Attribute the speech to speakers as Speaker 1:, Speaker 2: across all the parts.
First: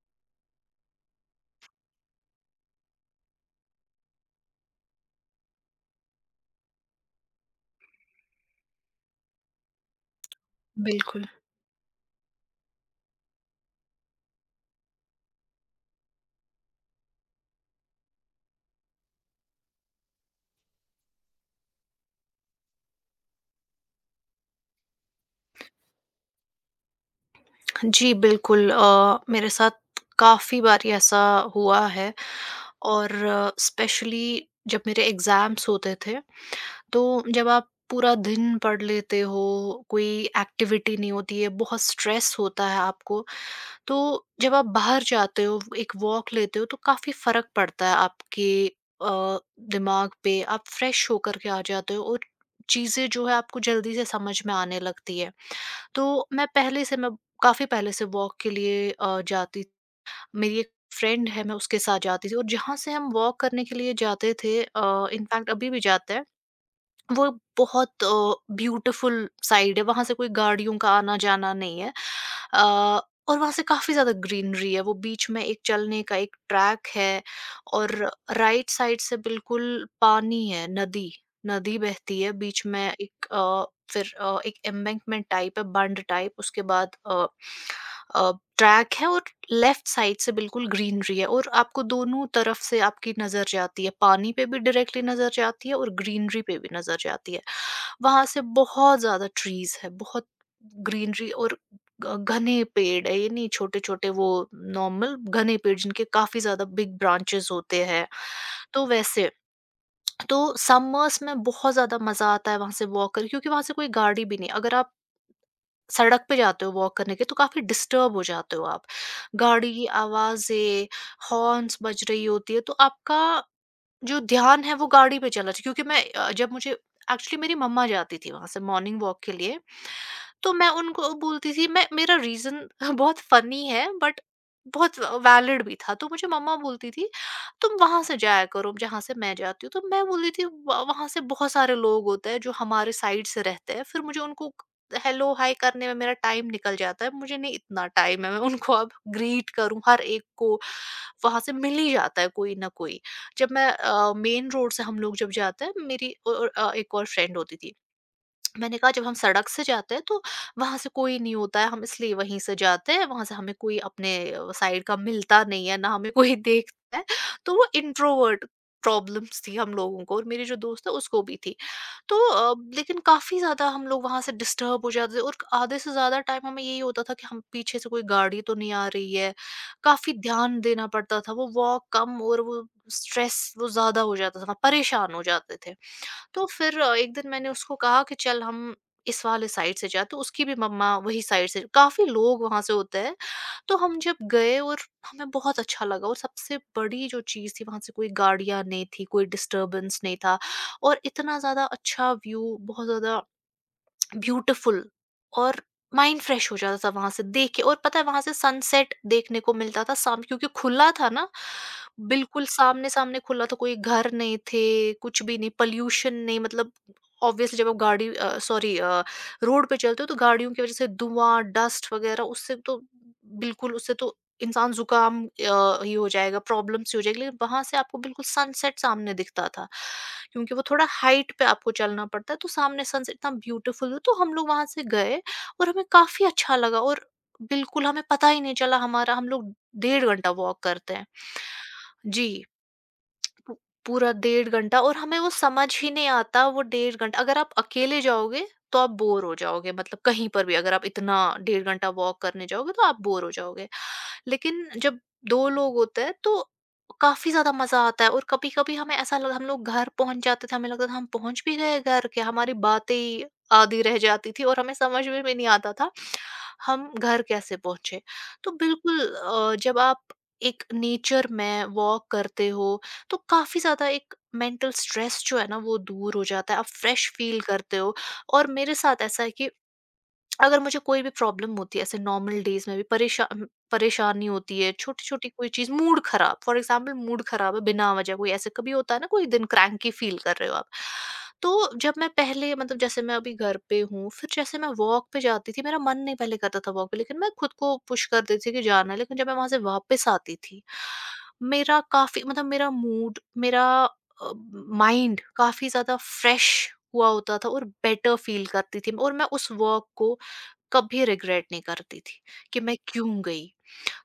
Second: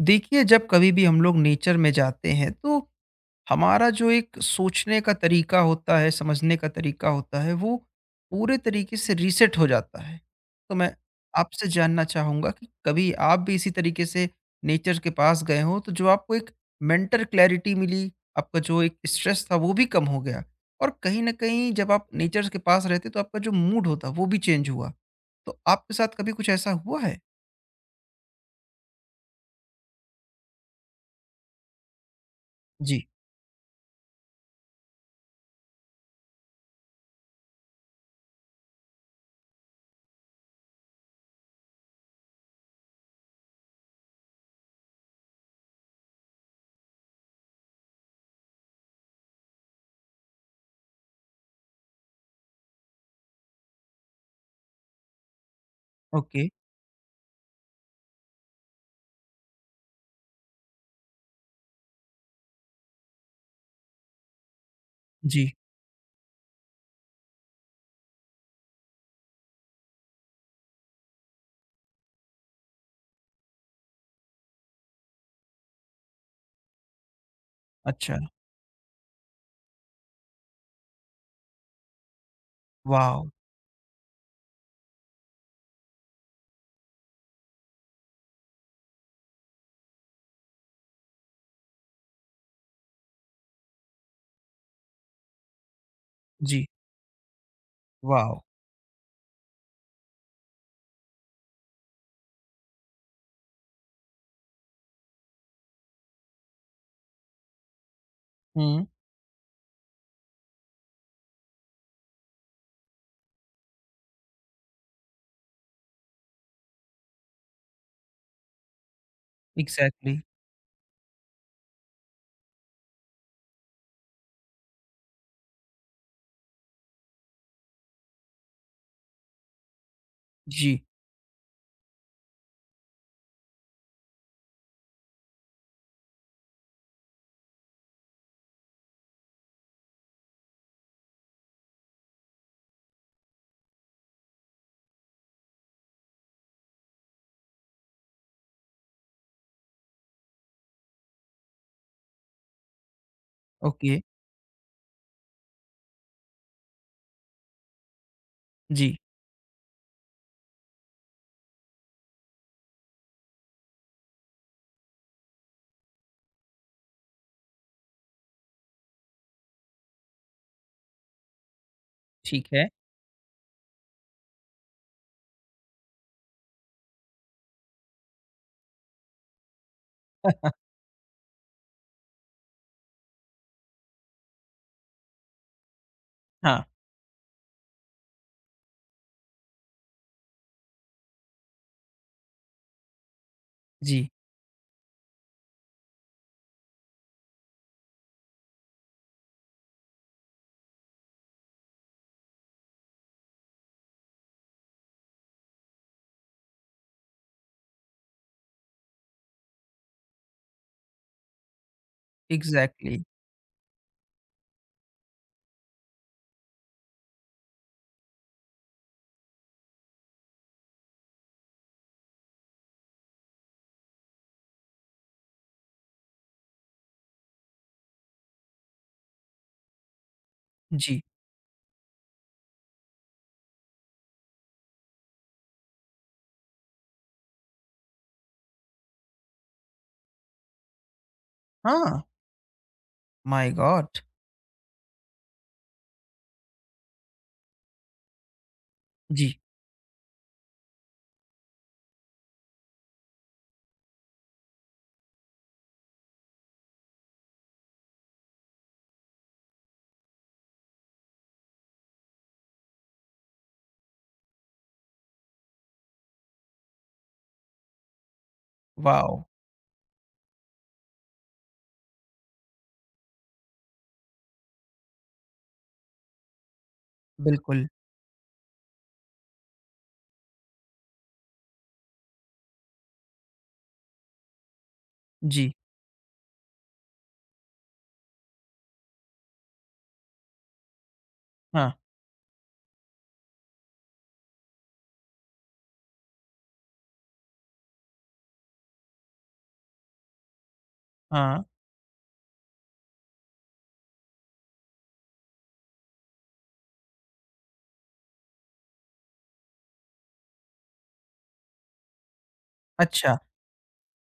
Speaker 1: देखिए, जब कभी भी हम लोग नेचर में जाते हैं, तो हमारा जो एक सोचने का तरीका होता है, समझने का तरीका होता है, वो पूरे तरीके से रीसेट हो जाता है। तो मैं
Speaker 2: बिल्कुल।
Speaker 1: आपसे जानना चाहूँगा कि कभी आप भी इसी तरीके से नेचर के पास गए हो, तो जो आपको एक मेंटल क्लैरिटी मिली, आपका जो एक स्ट्रेस था वो भी कम हो गया, और कहीं ना कहीं जब आप नेचर के पास रहते तो आपका जो मूड होता वो भी चेंज हुआ। तो आपके साथ कभी कुछ ऐसा हुआ है?
Speaker 2: जी, बिल्कुल मेरे साथ काफ़ी बारी ऐसा हुआ है
Speaker 1: जी।
Speaker 2: और स्पेशली जब मेरे एग्ज़ाम्स होते थे, तो जब आप पूरा दिन पढ़ लेते हो, कोई एक्टिविटी नहीं होती है, बहुत स्ट्रेस होता है आपको, तो जब आप बाहर जाते हो, एक वॉक लेते हो, तो काफ़ी फ़र्क पड़ता है आपके अ, दिमाग पे। आप फ्रेश होकर के आ जाते हो और चीज़ें जो है आपको जल्दी से समझ में आने लगती है। तो मैं
Speaker 1: ओके।
Speaker 2: पहले से मैं काफ़ी पहले से वॉक के लिए जाती मेरी एक फ्रेंड है मैं उसके साथ जाती थी और जहाँ से हम वॉक करने के लिए जाते थे इनफैक्ट
Speaker 1: जी।
Speaker 2: अभी भी जाते हैं। वो बहुत ब्यूटीफुल साइड है, वहां से कोई गाड़ियों का आना जाना नहीं है, अ, और वहां से काफी ज्यादा ग्रीनरी है, वो बीच में एक चलने का एक ट्रैक है और
Speaker 1: अच्छा।
Speaker 2: राइट साइड से बिल्कुल पानी है, नदी। नदी बहती है बीच में
Speaker 1: वाह।
Speaker 2: एक फिर एक एम्बैंकमेंट टाइप है, बंड टाइप, उसके बाद अ, ट्रैक है और लेफ्ट साइड से बिल्कुल ग्रीनरी है और आपको दोनों तरफ से आपकी नज़र जाती है। पानी पे भी डायरेक्टली नज़र जाती है और ग्रीनरी पे
Speaker 1: जी,
Speaker 2: भी नज़र जाती है। वहाँ
Speaker 1: वाओ!
Speaker 2: से बहुत ज़्यादा ट्रीज़ है, बहुत ग्रीनरी और घ घने पेड़ है, ये नहीं छोटे-छोटे, वो नॉर्मल घने पेड़ जिनके काफ़ी ज़्यादा बिग ब्रांचेज़ होते हैं।
Speaker 1: हुँ,
Speaker 2: तो वैसे, तो समर्स में बहुत ज़्यादा मज़ा आता है वहाँ से वॉक करके, क्योंकि वहाँ से कोई गाड़ी भी नहीं, अगर आप सड़क पे जाते हो वॉक करने के, तो काफ़ी डिस्टर्ब हो जाते हो आप। गाड़ी की
Speaker 1: एग्ज़ैक्टली।
Speaker 2: आवाज़ें, हॉर्न्स बज रही होती है तो आपका जो ध्यान है वो गाड़ी पे चला जाता है। क्योंकि मैं जब मुझे एक्चुअली मेरी मम्मा जाती थी वहाँ से मॉर्निंग वॉक के लिए तो मैं
Speaker 1: जी।
Speaker 2: उनको बोलती थी, मैं, मेरा रीज़न बहुत फ़नी है बट बहुत वैलिड भी था। तो मुझे मम्मा बोलती थी, "तुम वहाँ से जाया करो जहाँ से मैं जाती हूँ।" तो मैं बोलती थी, "व वहाँ से बहुत सारे लोग होते हैं जो हमारे साइड से रहते हैं, फिर मुझे उनको हेलो हाय करने में मेरा टाइम निकल जाता है, मुझे नहीं इतना टाइम है मैं उनको अब ग्रीट करूँ हर एक को।" वहाँ से मिल ही जाता है कोई ना कोई। जब मैं
Speaker 1: ओके।
Speaker 2: मेन रोड से हम लोग जब जाते हैं, मेरी एक और फ्रेंड होती थी। मैंने कहा
Speaker 1: जी।
Speaker 2: जब हम सड़क से जाते हैं तो वहां से कोई नहीं होता है, हम इसलिए वहीं से जाते हैं, वहां से हमें कोई अपने साइड का मिलता नहीं है ना हमें कोई देखता है। तो वो इंट्रोवर्ट प्रॉब्लम्स थी हम लोगों को, और मेरी जो दोस्त है उसको भी थी। तो
Speaker 1: ठीक है।
Speaker 2: लेकिन काफी ज्यादा हम लोग वहां से डिस्टर्ब हो जाते थे और आधे से ज्यादा टाइम हमें यही होता था कि हम पीछे से कोई गाड़ी तो नहीं आ रही है। काफी ध्यान देना पड़ता था, वो वॉक कम और वो स्ट्रेस वो ज्यादा हो जाता था, परेशान हो जाते थे। तो
Speaker 1: हाँ।
Speaker 2: फिर एक दिन मैंने उसको कहा कि चल हम इस वाले साइड से जाते, उसकी भी मम्मा वही साइड से, काफी लोग वहां से होते हैं। तो हम
Speaker 1: जी।
Speaker 2: जब गए और हमें बहुत अच्छा लगा, और सबसे बड़ी जो चीज थी वहां से कोई गाड़ियां नहीं थी, कोई डिस्टरबेंस नहीं था और इतना ज्यादा अच्छा व्यू, बहुत ज्यादा ब्यूटीफुल, और माइंड फ्रेश हो जाता था वहां से देख के। और पता है वहां से सनसेट देखने को मिलता था शाम, क्योंकि खुला था ना, बिल्कुल सामने
Speaker 1: एग्ज़ैक्टली।
Speaker 2: सामने खुला था, कोई घर नहीं थे कुछ भी नहीं, पॉल्यूशन नहीं, मतलब ऑब्वियसली जब आप गाड़ी, सॉरी, रोड पे चलते हो तो गाड़ियों की वजह से धुआं, डस्ट वगैरह, उससे तो बिल्कुल, उससे तो इंसान जुकाम ही हो जाएगा, प्रॉब्लम सी हो जाएगी। लेकिन वहाँ से आपको बिल्कुल सनसेट सामने दिखता था, क्योंकि वो थोड़ा
Speaker 1: जी।
Speaker 2: हाइट पे आपको चलना पड़ता है, तो सामने सनसेट इतना ब्यूटीफुल, तो हम लोग वहाँ से गए और हमें काफ़ी अच्छा लगा, और बिल्कुल हमें पता ही नहीं चला हमारा, हम लोग 1.5 घंटा वॉक करते हैं।
Speaker 1: हाँ।
Speaker 2: जी।
Speaker 1: माय
Speaker 2: पू-
Speaker 1: गॉड!
Speaker 2: पूरा 1.5 घंटा, और हमें वो समझ ही नहीं आता। वो 1.5 घंटा, अगर आप अकेले जाओगे तो आप बोर हो
Speaker 1: जी।
Speaker 2: जाओगे, मतलब कहीं पर भी अगर आप इतना 1.5 घंटा वॉक करने जाओगे तो आप बोर हो जाओगे। लेकिन जब दो लोग होते हैं तो काफी ज्यादा मजा आता है, और कभी कभी हमें ऐसा लग, हम लोग घर पहुंच जाते थे, हमें लगता था हम पहुंच भी गए घर के, हमारी बातें ही आधी रह जाती थी और हमें समझ में भी नहीं आता था हम घर कैसे पहुंचे। तो बिल्कुल,
Speaker 1: वाओ!
Speaker 2: जब आप एक नेचर में वॉक करते हो तो काफ़ी ज़्यादा एक मेंटल स्ट्रेस जो है ना वो दूर हो जाता है, आप फ्रेश फील
Speaker 1: बिल्कुल।
Speaker 2: करते हो। और मेरे साथ ऐसा है कि अगर मुझे कोई भी प्रॉब्लम होती है ऐसे नॉर्मल डेज में भी, परेशानी होती है, छोटी-छोटी कोई
Speaker 1: जी।
Speaker 2: चीज़, मूड ख़राब, फॉर एग्ज़ाम्पल मूड ख़राब है बिना वजह, कोई ऐसे कभी होता है ना, कोई दिन क्रैंकी फ़ील कर रहे हो आप। तो
Speaker 1: हाँ,
Speaker 2: जब मैं पहले, मतलब जैसे मैं अभी घर पे हूँ, फिर जैसे मैं वॉक पे जाती थी, मेरा मन नहीं पहले करता था वॉक पे, लेकिन मैं खुद को पुश कर देती थी कि जाना है, लेकिन जब मैं वहाँ से वापस आती थी
Speaker 1: हाँ।
Speaker 2: मेरा काफ़ी, मतलब मेरा मूड, मेरा माइंड काफ़ी ज़्यादा फ्रेश हुआ होता था और बेटर फ़ील करती थी और मैं उस वॉक को कभी रिग्रेट नहीं करती थी कि मैं
Speaker 1: अच्छा।
Speaker 2: क्यों गई।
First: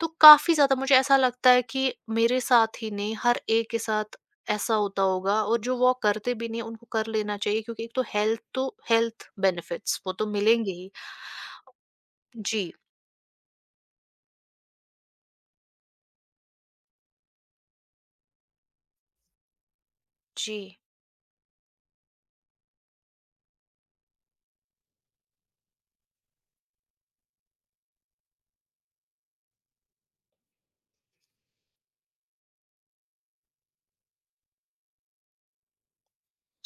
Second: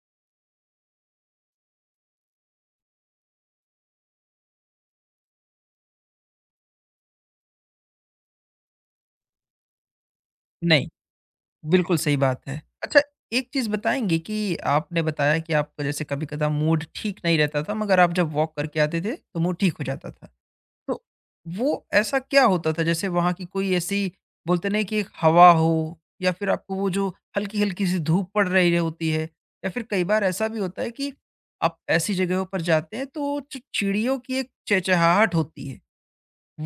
Speaker 2: तो काफ़ी ज़्यादा मुझे ऐसा लगता है कि मेरे साथ ही नहीं, हर एक के साथ ऐसा होता होगा, और जो वॉक करते भी नहीं उनको कर लेना चाहिए, क्योंकि एक तो हेल्थ, तो हेल्थ बेनिफिट्स वो तो मिलेंगे
Speaker 1: नहीं,
Speaker 2: ही।
Speaker 1: बिल्कुल सही बात है।
Speaker 2: जी,
Speaker 1: अच्छा, एक चीज़ बताएँगे कि आपने बताया कि आपका जैसे कभी-कदा मूड ठीक नहीं रहता था, मगर आप जब वॉक करके आते थे, तो मूड ठीक हो जाता था।
Speaker 2: जी,
Speaker 1: तो वो ऐसा क्या होता था? जैसे वहाँ की कोई ऐसी बोलते नहीं कि एक हवा हो, या फिर आपको वो जो हल्की-हल्की सी धूप पड़ रही होती है, या फिर कई बार ऐसा भी होता है कि आप ऐसी जगहों पर जाते हैं तो जो चिड़ियों की एक चहचहाहट होती है,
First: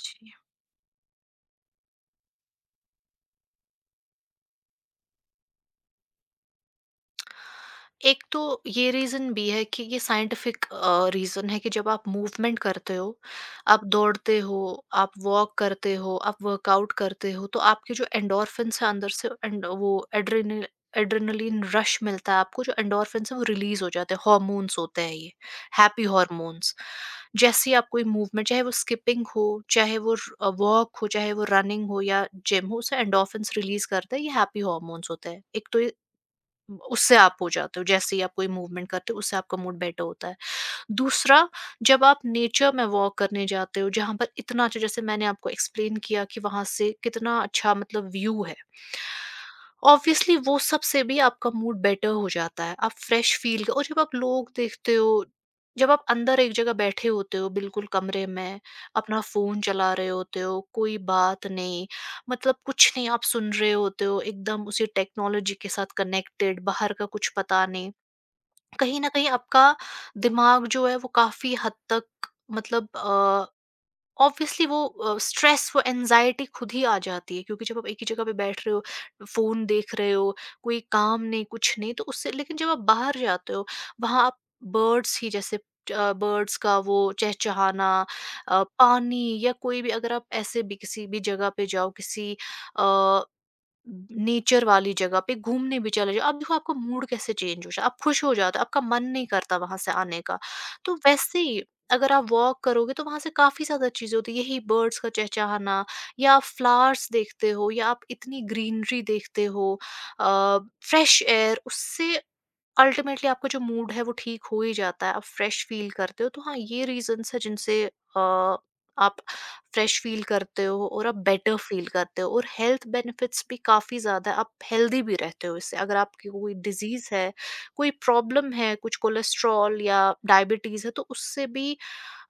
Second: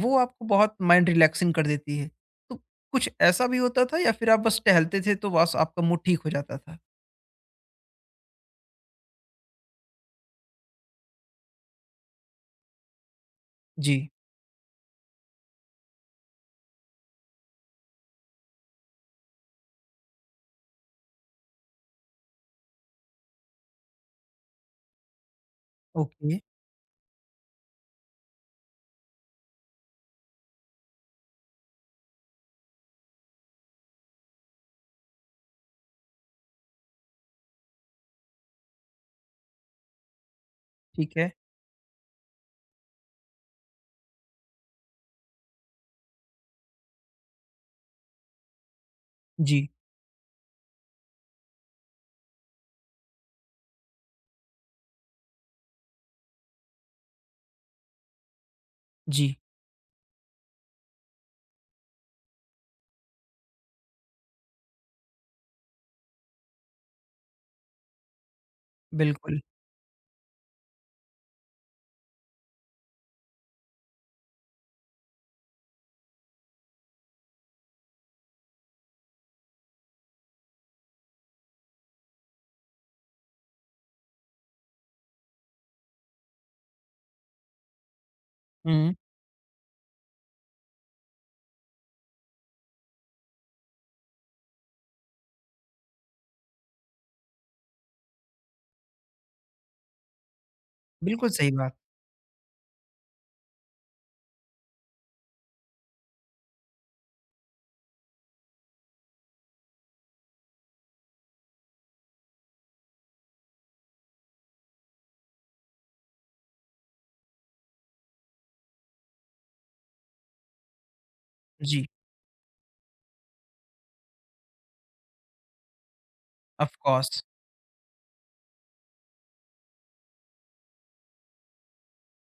Speaker 1: वो
Speaker 2: जी।
Speaker 1: आपको बहुत माइंड रिलैक्सिंग कर देती है। तो कुछ ऐसा भी होता था या फिर आप बस टहलते थे तो बस आपका मूड ठीक हो जाता था?
Speaker 2: एक तो ये रीज़न भी है, कि ये साइंटिफिक रीज़न है, कि जब आप मूवमेंट करते हो, आप
Speaker 1: जी।
Speaker 2: दौड़ते हो, आप वॉक करते हो, आप वर्कआउट करते हो, तो आपके जो एंडोर्फिन्स हैं अंदर से, एंड वो एड्रेनलिन रश मिलता है आपको, जो एंडोर्फिन्स हैं वो रिलीज़ हो जाते हैं, हॉर्मोन्स होते हैं ये, हैप्पी
Speaker 1: ओके।
Speaker 2: हॉर्मोन्स। जैसे ही आप कोई मूवमेंट, चाहे वो स्किपिंग हो, चाहे वो र वॉक हो, चाहे वो रनिंग हो या जिम हो, उससे एंडोर्फिन्स रिलीज़ करते हैं, ये हैप्पी हॉर्मोन्स होते हैं। एक तो ये, उससे आप हो जाते हो, जैसे ही आप कोई मूवमेंट करते हो उससे आपका मूड बेटर होता है।
Speaker 1: ठीक है।
Speaker 2: दूसरा, जब आप नेचर में वॉक करने जाते हो जहाँ पर इतना अच्छा, जैसे मैंने आपको एक्सप्लेन किया कि वहाँ से कितना अच्छा मतलब व्यू है।
Speaker 1: जी।
Speaker 2: ऑब्वियसली वो सबसे भी आपका मूड बेटर हो जाता है, आप फ्रेश फ़ील। और जब आप लोग देखते हो, जब आप अंदर एक जगह बैठे होते हो बिल्कुल कमरे में, अपना
Speaker 1: जी।
Speaker 2: फ़ोन चला रहे होते हो, कोई बात नहीं, मतलब कुछ नहीं आप सुन रहे होते हो, एकदम उसी टेक्नोलॉजी के साथ कनेक्टेड, बाहर का कुछ पता नहीं, कहीं न कहीं
Speaker 1: बिल्कुल।
Speaker 2: आपका दिमाग जो है वो काफ़ी हद तक, मतलब ऑब्वियसली वो स्ट्रेस वो एंजाइटी खुद ही आ जाती है, क्योंकि जब आप एक ही जगह पे बैठ रहे हो, फोन देख रहे हो, कोई काम नहीं कुछ नहीं, तो उससे, लेकिन जब आप बाहर जाते हो, वहां आप बर्ड्स ही जैसे, बर्ड्स का वो चहचहाना,
Speaker 1: हुँ,
Speaker 2: पानी, या कोई भी, अगर आप ऐसे भी किसी भी जगह पे जाओ, किसी नेचर वाली जगह पे घूमने भी चले जाओ, अब देखो आपका मूड कैसे चेंज हो जाए, आप खुश हो जाते हो, आपका मन नहीं करता वहाँ से आने का। तो
Speaker 1: बिल्कुल
Speaker 2: वैसे
Speaker 1: सही
Speaker 2: ही
Speaker 1: बात।
Speaker 2: अगर आप वॉक करोगे तो वहाँ से काफ़ी ज़्यादा चीज़ें होती हैं, यही बर्ड्स का चहचहाना, या आप फ्लावर्स देखते हो या आप इतनी ग्रीनरी देखते हो, अ, फ्रेश एयर, उससे अल्टीमेटली आपका जो मूड है वो ठीक हो ही जाता है, आप फ्रेश फील करते हो। तो हाँ, ये रीज़न्स हैं जिनसे आप फ्रेश फ़ील करते हो, और आप बेटर फ़ील
Speaker 1: जी।
Speaker 2: करते हो, और हेल्थ बेनिफिट्स भी काफ़ी ज़्यादा है, आप हेल्दी भी रहते हो इससे। अगर आपकी कोई
Speaker 1: ऑफ
Speaker 2: डिज़ीज़
Speaker 1: कोर्स।
Speaker 2: है, कोई प्रॉब्लम है, कुछ कोलेस्ट्रॉल या डायबिटीज़ है, तो उससे भी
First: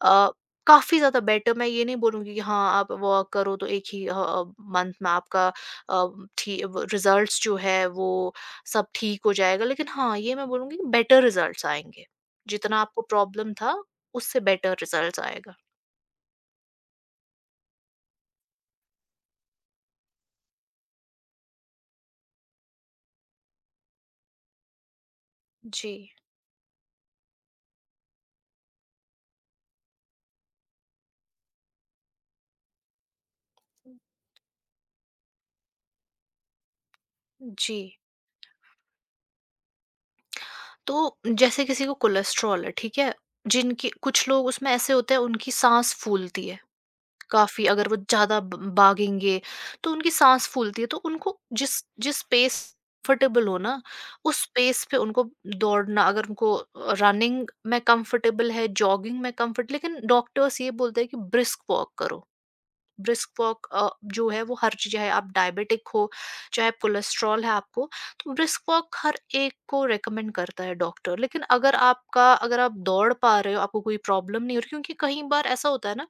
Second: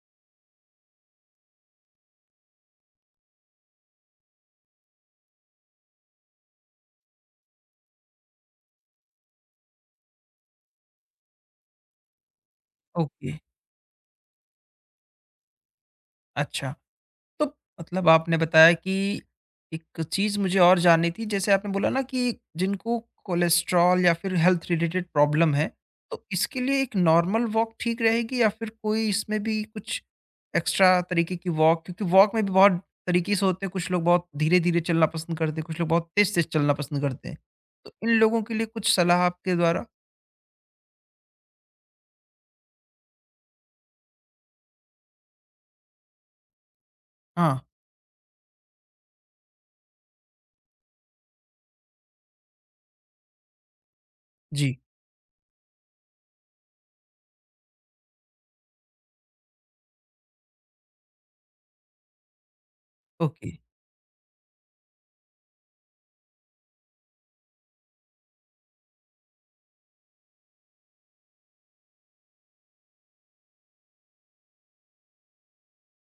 Speaker 2: अ, काफ़ी ज़्यादा बेटर, मैं ये नहीं बोलूँगी कि हाँ, आप वर्क करो तो एक ही मंथ में आपका अ, ठी व रिज़ल्ट्स जो है वो सब ठीक हो जाएगा। लेकिन हाँ, ये मैं बोलूँगी कि बेटर रिज़ल्ट्स आएँगे। जितना आपको
Speaker 1: ओके।
Speaker 2: प्रॉब्लम था, उससे बेटर रिज़ल्ट्स आएगा।
Speaker 1: अच्छा, तो आपने बताया कि एक चीज़ मुझे और जाननी थी, जैसे आपने बोला ना कि जिनको कोलेस्ट्रॉल या फिर हेल्थ रिलेटेड प्रॉब्लम है,
Speaker 2: जी।
Speaker 1: तो इसके लिए एक नॉर्मल वॉक ठीक रहेगी या फिर कोई इसमें भी कुछ एक्स्ट्रा तरीके की वॉक, क्योंकि वॉक में भी बहुत तरीके से होते हैं, कुछ लोग बहुत धीरे-धीरे चलना पसंद करते हैं, कुछ लोग बहुत तेज़-तेज़ चलना पसंद करते हैं।
Speaker 2: जी।
Speaker 1: तो इन लोगों के लिए कुछ सलाह आपके द्वारा।
Speaker 2: तो जैसे किसी को कोलेस्ट्रॉल है, ठीक है? जिनकी कुछ लोग उसमें ऐसे होते हैं, उनकी साँस फूलती है,
Speaker 1: हाँ।
Speaker 2: काफ़ी अगर वो ज़्यादा ब भागेंगे तो उनकी साँस फूलती है। तो उनको जिस जिस स्पेस कंफर्टेबल हो ना, उस
Speaker 1: जी।
Speaker 2: स्पेस पे उनको दौड़ना, अगर उनको रनिंग में कंफर्टेबल है, जॉगिंग में कंफर्ट, लेकिन डॉक्टर्स ये बोलते हैं कि ब्रिस्क वॉक करो। Brisk
Speaker 1: okay.
Speaker 2: वॉक जो है वो हर चीज़, चाहे आप डायबिटिक हो, चाहे आप कोलेस्ट्रॉल है आपको, तो ब्रिस्क वॉक हर एक को रिकमेंड करता है डॉक्टर। लेकिन अगर आप दौड़ पा रहे हो, आपको कोई प्रॉब्लम नहीं हो रही, क्योंकि कई बार ऐसा होता है ना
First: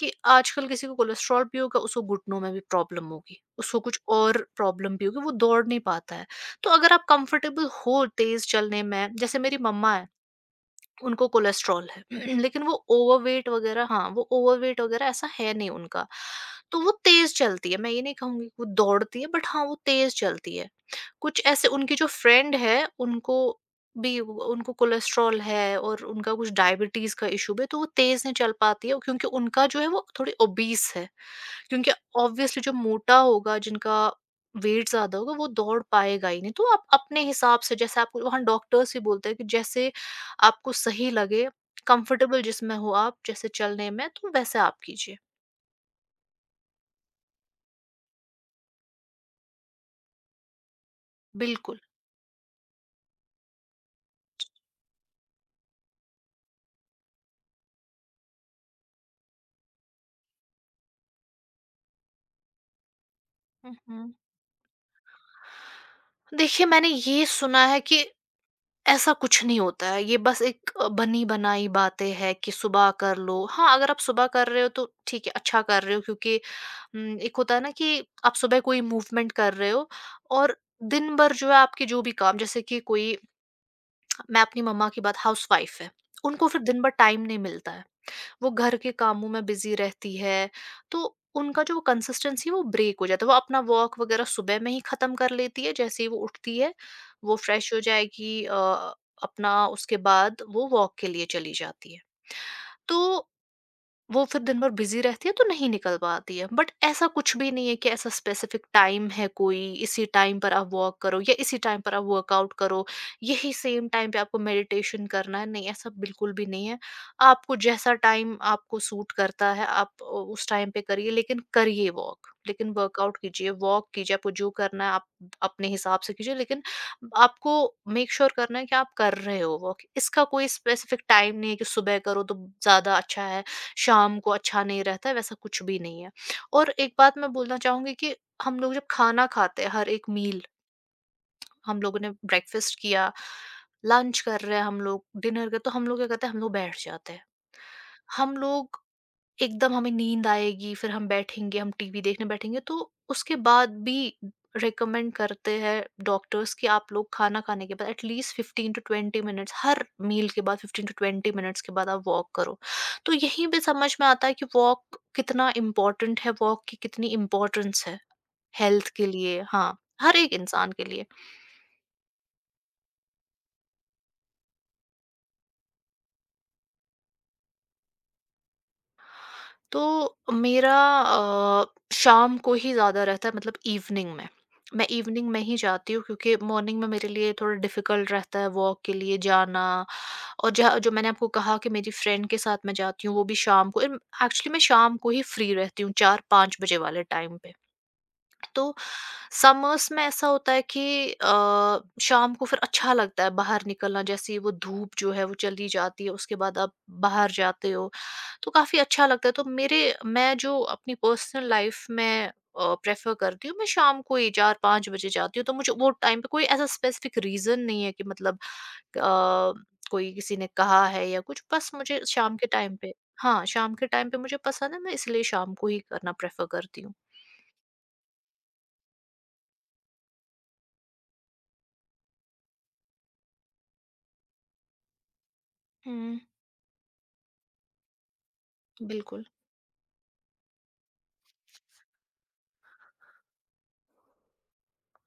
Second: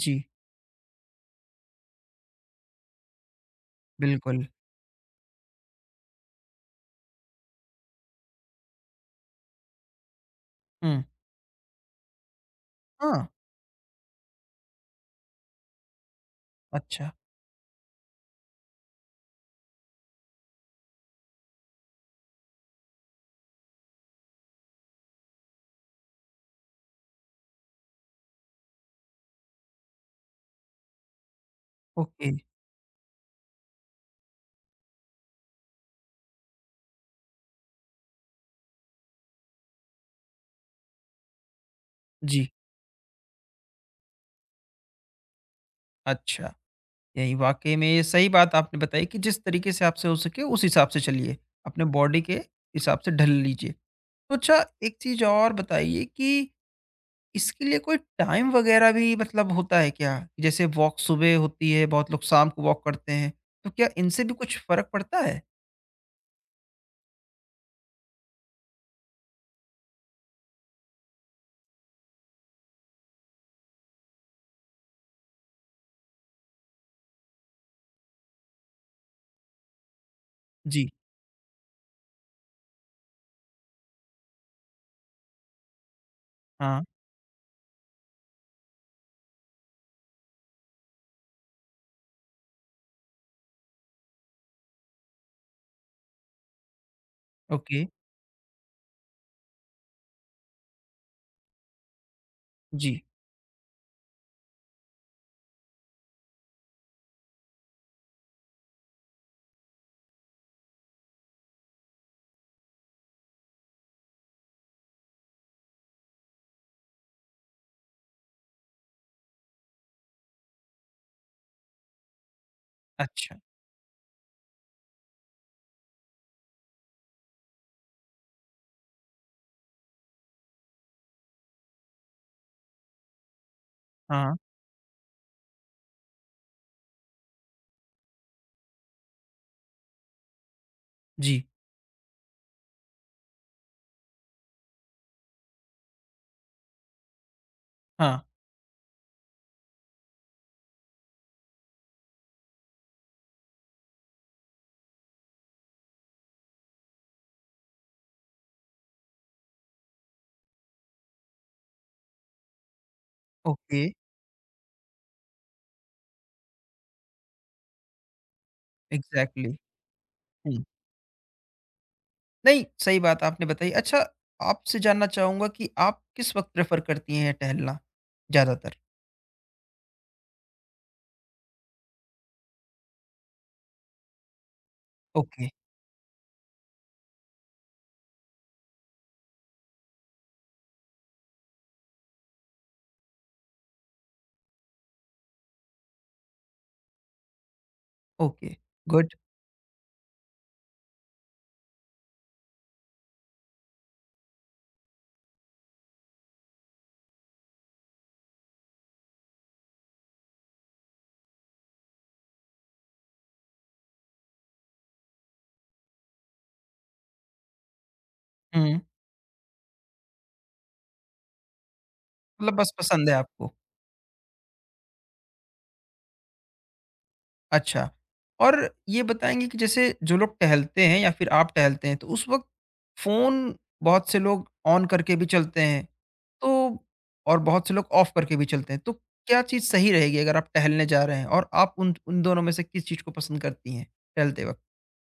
Speaker 2: कि आजकल किसी को कोलेस्ट्रॉल भी होगा, उसको घुटनों में भी प्रॉब्लम होगी, उसको कुछ
Speaker 1: बिल्कुल।
Speaker 2: और प्रॉब्लम भी होगी, वो दौड़ नहीं पाता है। तो अगर आप कंफर्टेबल हो तेज़ चलने में, जैसे मेरी मम्मा हैं,
Speaker 1: हुँ।
Speaker 2: उनको कोलेस्ट्रॉल है लेकिन वो
Speaker 1: हाँ।
Speaker 2: ओवरवेट वगैरह हाँ, वो ओवरवेट वगैरह ऐसा है नहीं उनका। तो वो
Speaker 1: अच्छा।
Speaker 2: तेज चलती है, मैं ये नहीं कहूंगी कि वो दौड़ती है, बट हाँ वो तेज चलती है। कुछ ऐसे उनकी जो फ्रेंड है, उनको भी उनको कोलेस्ट्रॉल है और उनका कुछ डायबिटीज का इशू भी है, तो वो तेज नहीं चल पाती है क्योंकि उनका जो है वो थोड़ी ओबीस है। क्योंकि
Speaker 1: ओके।
Speaker 2: ऑब्वियसली जो मोटा होगा, जिनका वेट ज्यादा होगा, वो दौड़ पाएगा ही नहीं। तो आप अपने हिसाब से, जैसे आपको वहाँ डॉक्टर्स भी बोलते हैं कि जैसे आपको सही लगे, कंफर्टेबल
Speaker 1: जी।
Speaker 2: जिसमें हो आप, जैसे चलने में तो वैसे आप कीजिए।
Speaker 1: अच्छा। यही वाकई में ये सही बात आपने बताई कि जिस तरीके से आपसे हो सके उस हिसाब से चलिए,
Speaker 2: बिल्कुल।
Speaker 1: अपने बॉडी के हिसाब से ढल लीजिए। तो अच्छा, एक चीज़ और बताइए कि इसके लिए कोई टाइम वग़ैरह भी होता है क्या? जैसे वॉक सुबह होती है, बहुत लोग शाम को वॉक करते हैं, तो क्या
Speaker 2: हम्म
Speaker 1: इनसे भी कुछ फ़र्क पड़ता है?
Speaker 2: देखिए, मैंने ये सुना है कि ऐसा कुछ नहीं होता है, ये बस एक बनी बनाई बातें हैं कि सुबह कर लो। हाँ, अगर आप सुबह कर रहे हो तो ठीक है, अच्छा कर रहे हो, क्योंकि एक होता है ना कि आप सुबह कोई मूवमेंट कर रहे हो और
Speaker 1: जी।
Speaker 2: दिन भर जो है आपके जो भी काम, जैसे कि कोई, मैं अपनी मम्मा की बात, हाउसवाइफ है, उनको फिर दिन
Speaker 1: हाँ।
Speaker 2: भर टाइम नहीं मिलता है। वो घर के कामों में बिज़ी रहती है, तो उनका जो कंसिस्टेंसी है वो ब्रेक हो जाता है। वो अपना वॉक वग़ैरह सुबह में ही ख़त्म कर लेती है, जैसे ही वो उठती है, वो फ्रेश
Speaker 1: ओके।
Speaker 2: हो जाएगी, अपना, उसके बाद वो वॉक के लिए चली जाती है।
Speaker 1: जी।
Speaker 2: तो वो फिर दिन भर बिज़ी रहती है तो नहीं निकल पाती है। बट ऐसा कुछ भी नहीं है कि ऐसा स्पेसिफ़िक टाइम है कोई, इसी टाइम पर आप वॉक करो या इसी टाइम पर आप वर्कआउट करो, यही सेम टाइम पे आपको मेडिटेशन करना है, नहीं ऐसा बिल्कुल भी नहीं है। आपको जैसा टाइम आपको सूट करता है, आप उस टाइम पे करिए, लेकिन करिए वॉक। लेकिन वर्कआउट
Speaker 1: अच्छा।
Speaker 2: कीजिए, वॉक कीजिए, आपको जो करना है आप अपने हिसाब से कीजिए, लेकिन आपको मेक श्योर करना है कि आप कर रहे हो वॉक। इसका कोई स्पेसिफ़िक टाइम नहीं है कि सुबह करो तो ज़्यादा अच्छा है, शाम को
Speaker 1: हाँ।
Speaker 2: अच्छा नहीं रहता है, वैसा कुछ भी नहीं है। और एक बात मैं बोलना चाहूँगी कि हम लोग जब खाना खाते हैं, हर एक मील,
Speaker 1: जी।
Speaker 2: हम लोगों ने ब्रेकफ़ास्ट किया, लंच कर रहे हैं हम लोग, डिनर का तो हम लोग क्या करते हैं, हम लोग बैठ जाते हैं।
Speaker 1: हाँ।
Speaker 2: हम लोग एकदम हमें नींद आएगी, फिर हम बैठेंगे, हम टीवी देखने बैठेंगे, तो उसके बाद भी रिकमेंड करते हैं डॉक्टर्स कि आप लोग खाना खाने के बाद एटलीस्ट 15 टू 20 मिनट्स, हर मील के बाद 15 टू 20 मिनट्स के बाद आप वॉक करो। तो यहीं पे
Speaker 1: ओके।
Speaker 2: समझ में आता है कि वॉक कितना इम्पोर्टेंट है, वॉक की कितनी इम्पोर्टेंस है हेल्थ के लिए,
Speaker 1: एग्ज़ैक्टली।
Speaker 2: हाँ, हर एक
Speaker 1: हुँ।
Speaker 2: इंसान के लिए।
Speaker 1: नहीं, सही बात आपने बताई। अच्छा, आपसे जानना चाहूँगा कि आप किस वक़्त प्रेफ़र करती हैं टहलना ज़्यादातर?
Speaker 2: तो मेरा अ, शाम को ही ज़्यादा रहता है, मतलब इवनिंग में। मैं इवनिंग में
Speaker 1: ओके।
Speaker 2: ही जाती हूँ क्योंकि मॉर्निंग में मेरे लिए थोड़ा डिफ़िकल्ट रहता है वॉक के लिए जाना, और जहाँ जो मैंने आपको कहा कि मेरी फ्रेंड के साथ मैं जाती हूँ वो भी शाम को, एक्चुअली मैं शाम को ही फ्री रहती हूँ 4-5 बजे वाले टाइम पे।
Speaker 1: ओके।
Speaker 2: तो
Speaker 1: गुड।
Speaker 2: समर्स में ऐसा होता है कि शाम को फिर अच्छा लगता है बाहर निकलना, जैसे ही वो धूप जो है वो चली जाती है उसके बाद आप बाहर जाते हो। तो काफ़ी अच्छा लगता है। तो मेरे मैं जो अपनी पर्सनल लाइफ में प्रेफ़र करती हूँ, मैं शाम को ही 4-5 बजे जाती हूँ, तो मुझे वो टाइम पे कोई ऐसा स्पेसिफ़िक रीज़न नहीं है कि, मतलब,
Speaker 1: हुँ,
Speaker 2: कोई, किसी ने कहा है या कुछ, बस मुझे शाम के
Speaker 1: मतलब बस
Speaker 2: टाइम पे
Speaker 1: पसंद है
Speaker 2: हाँ,
Speaker 1: आपको।
Speaker 2: शाम के टाइम पे मुझे पसंद है, मैं इसलिए शाम को ही करना प्रेफ़र करती हूँ।
Speaker 1: अच्छा, और ये बताएँगे कि जैसे जो लोग टहलते हैं या फिर आप टहलते हैं, तो उस वक़्त फ़ोन बहुत से लोग ऑन करके भी चलते हैं,
Speaker 2: हुँ।
Speaker 1: तो और बहुत से लोग ऑफ़ करके भी चलते हैं। तो
Speaker 2: बिल्कुल।
Speaker 1: क्या चीज़ सही रहेगी अगर आप टहलने जा रहे हैं, और आप उन उन दोनों में से किस चीज़ को पसंद करती हैं टहलते वक़्त?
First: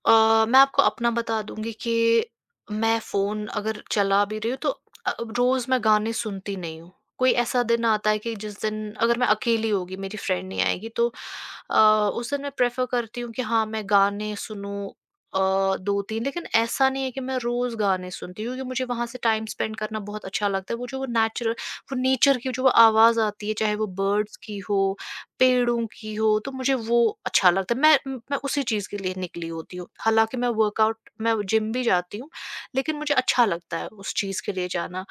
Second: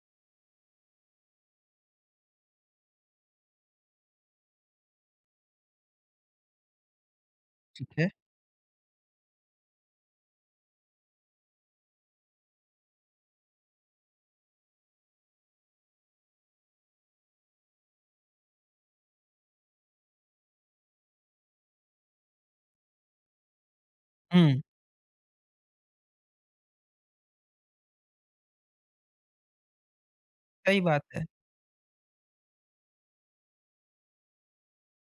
Speaker 2: मैं आपको अपना बता दूँगी कि मैं फ़ोन अगर चला भी रही हूँ तो रोज़ मैं गाने सुनती नहीं हूँ। कोई ऐसा दिन
Speaker 1: ठीक है।
Speaker 2: आता है कि जिस दिन अगर मैं अकेली होगी, मेरी फ्रेंड नहीं आएगी तो उस दिन मैं प्रेफ़र करती हूँ कि हाँ, मैं गाने सुनूँ, अ, 2-3, लेकिन ऐसा नहीं है कि मैं रोज़ गाने सुनती हूँ क्योंकि मुझे वहाँ से टाइम स्पेंड करना बहुत अच्छा लगता है। वो नेचर की जो आवाज़ आती है, चाहे वो बर्ड्स की
Speaker 1: हुँ,
Speaker 2: हो, पेड़ों की हो, तो मुझे वो अच्छा लगता है। मैं उसी चीज़ के लिए निकली होती हूँ। हालाँकि मैं
Speaker 1: सही
Speaker 2: वर्कआउट
Speaker 1: बात है।
Speaker 2: मैं जिम भी जाती हूँ, लेकिन मुझे अच्छा लगता है उस चीज़ के लिए जाना।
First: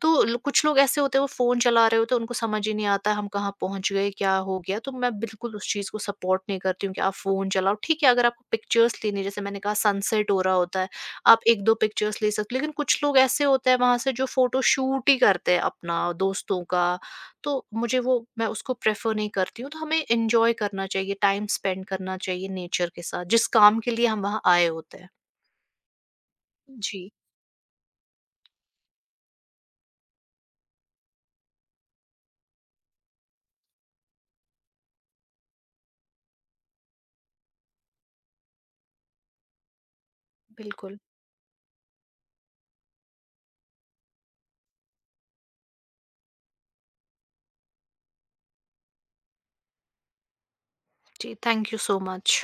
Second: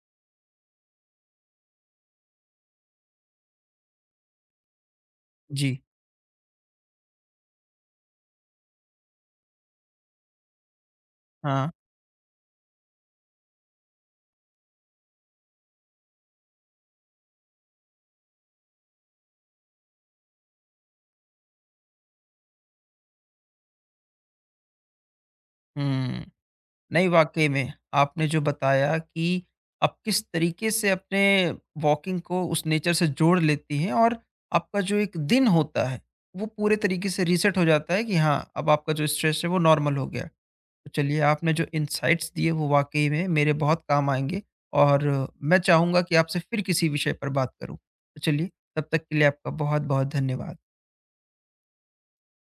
Speaker 2: तो ल कुछ लोग ऐसे होते हैं वो फ़ोन चला रहे होते हैं, उनको समझ ही नहीं आता हम कहाँ पहुँच गए, क्या हो गया? तो मैं बिल्कुल उस
Speaker 1: जी।
Speaker 2: चीज़ को सपोर्ट नहीं करती हूँ कि आप फ़ोन चलाओ। ठीक है, अगर आपको पिक्चर्स लेनी है, जैसे मैंने कहा सनसेट हो रहा होता है, आप
Speaker 1: हाँ।
Speaker 2: 1-2 पिक्चर्स ले सकते हो। लेकिन कुछ लोग ऐसे होते हैं वहाँ से जो फ़ोटो शूट ही करते हैं अपना दोस्तों का, तो मुझे वो मैं उसको प्रेफ़र नहीं करती हूँ। तो हमें एन्जॉय करना चाहिए, टाइम स्पेंड करना चाहिए नेचर के साथ, जिस काम के लिए हम वहाँ आए होते हैं।
Speaker 1: हुँ। नहीं,
Speaker 2: जी।
Speaker 1: वाक़ई में आपने जो बताया कि आप किस तरीके से अपने वॉकिंग को उस नेचर से जोड़ लेती हैं, और आपका जो एक दिन होता है, वो पूरे तरीके से रीसेट हो जाता है कि हाँ, अब आपका जो स्ट्रेस है वो नॉर्मल हो गया है। तो
Speaker 2: बिल्कुल।
Speaker 1: चलिए, आपने जो इनसाइट्स दिए वो वाक़ई में मेरे बहुत काम आएँगे, और मैं चाहूँगा कि आपसे फिर किसी विषय पर बात करूँ। तो चलिए, तब तक के लिए आपका बहुत-बहुत धन्यवाद।
Speaker 2: जी, थैंक यू सो मच।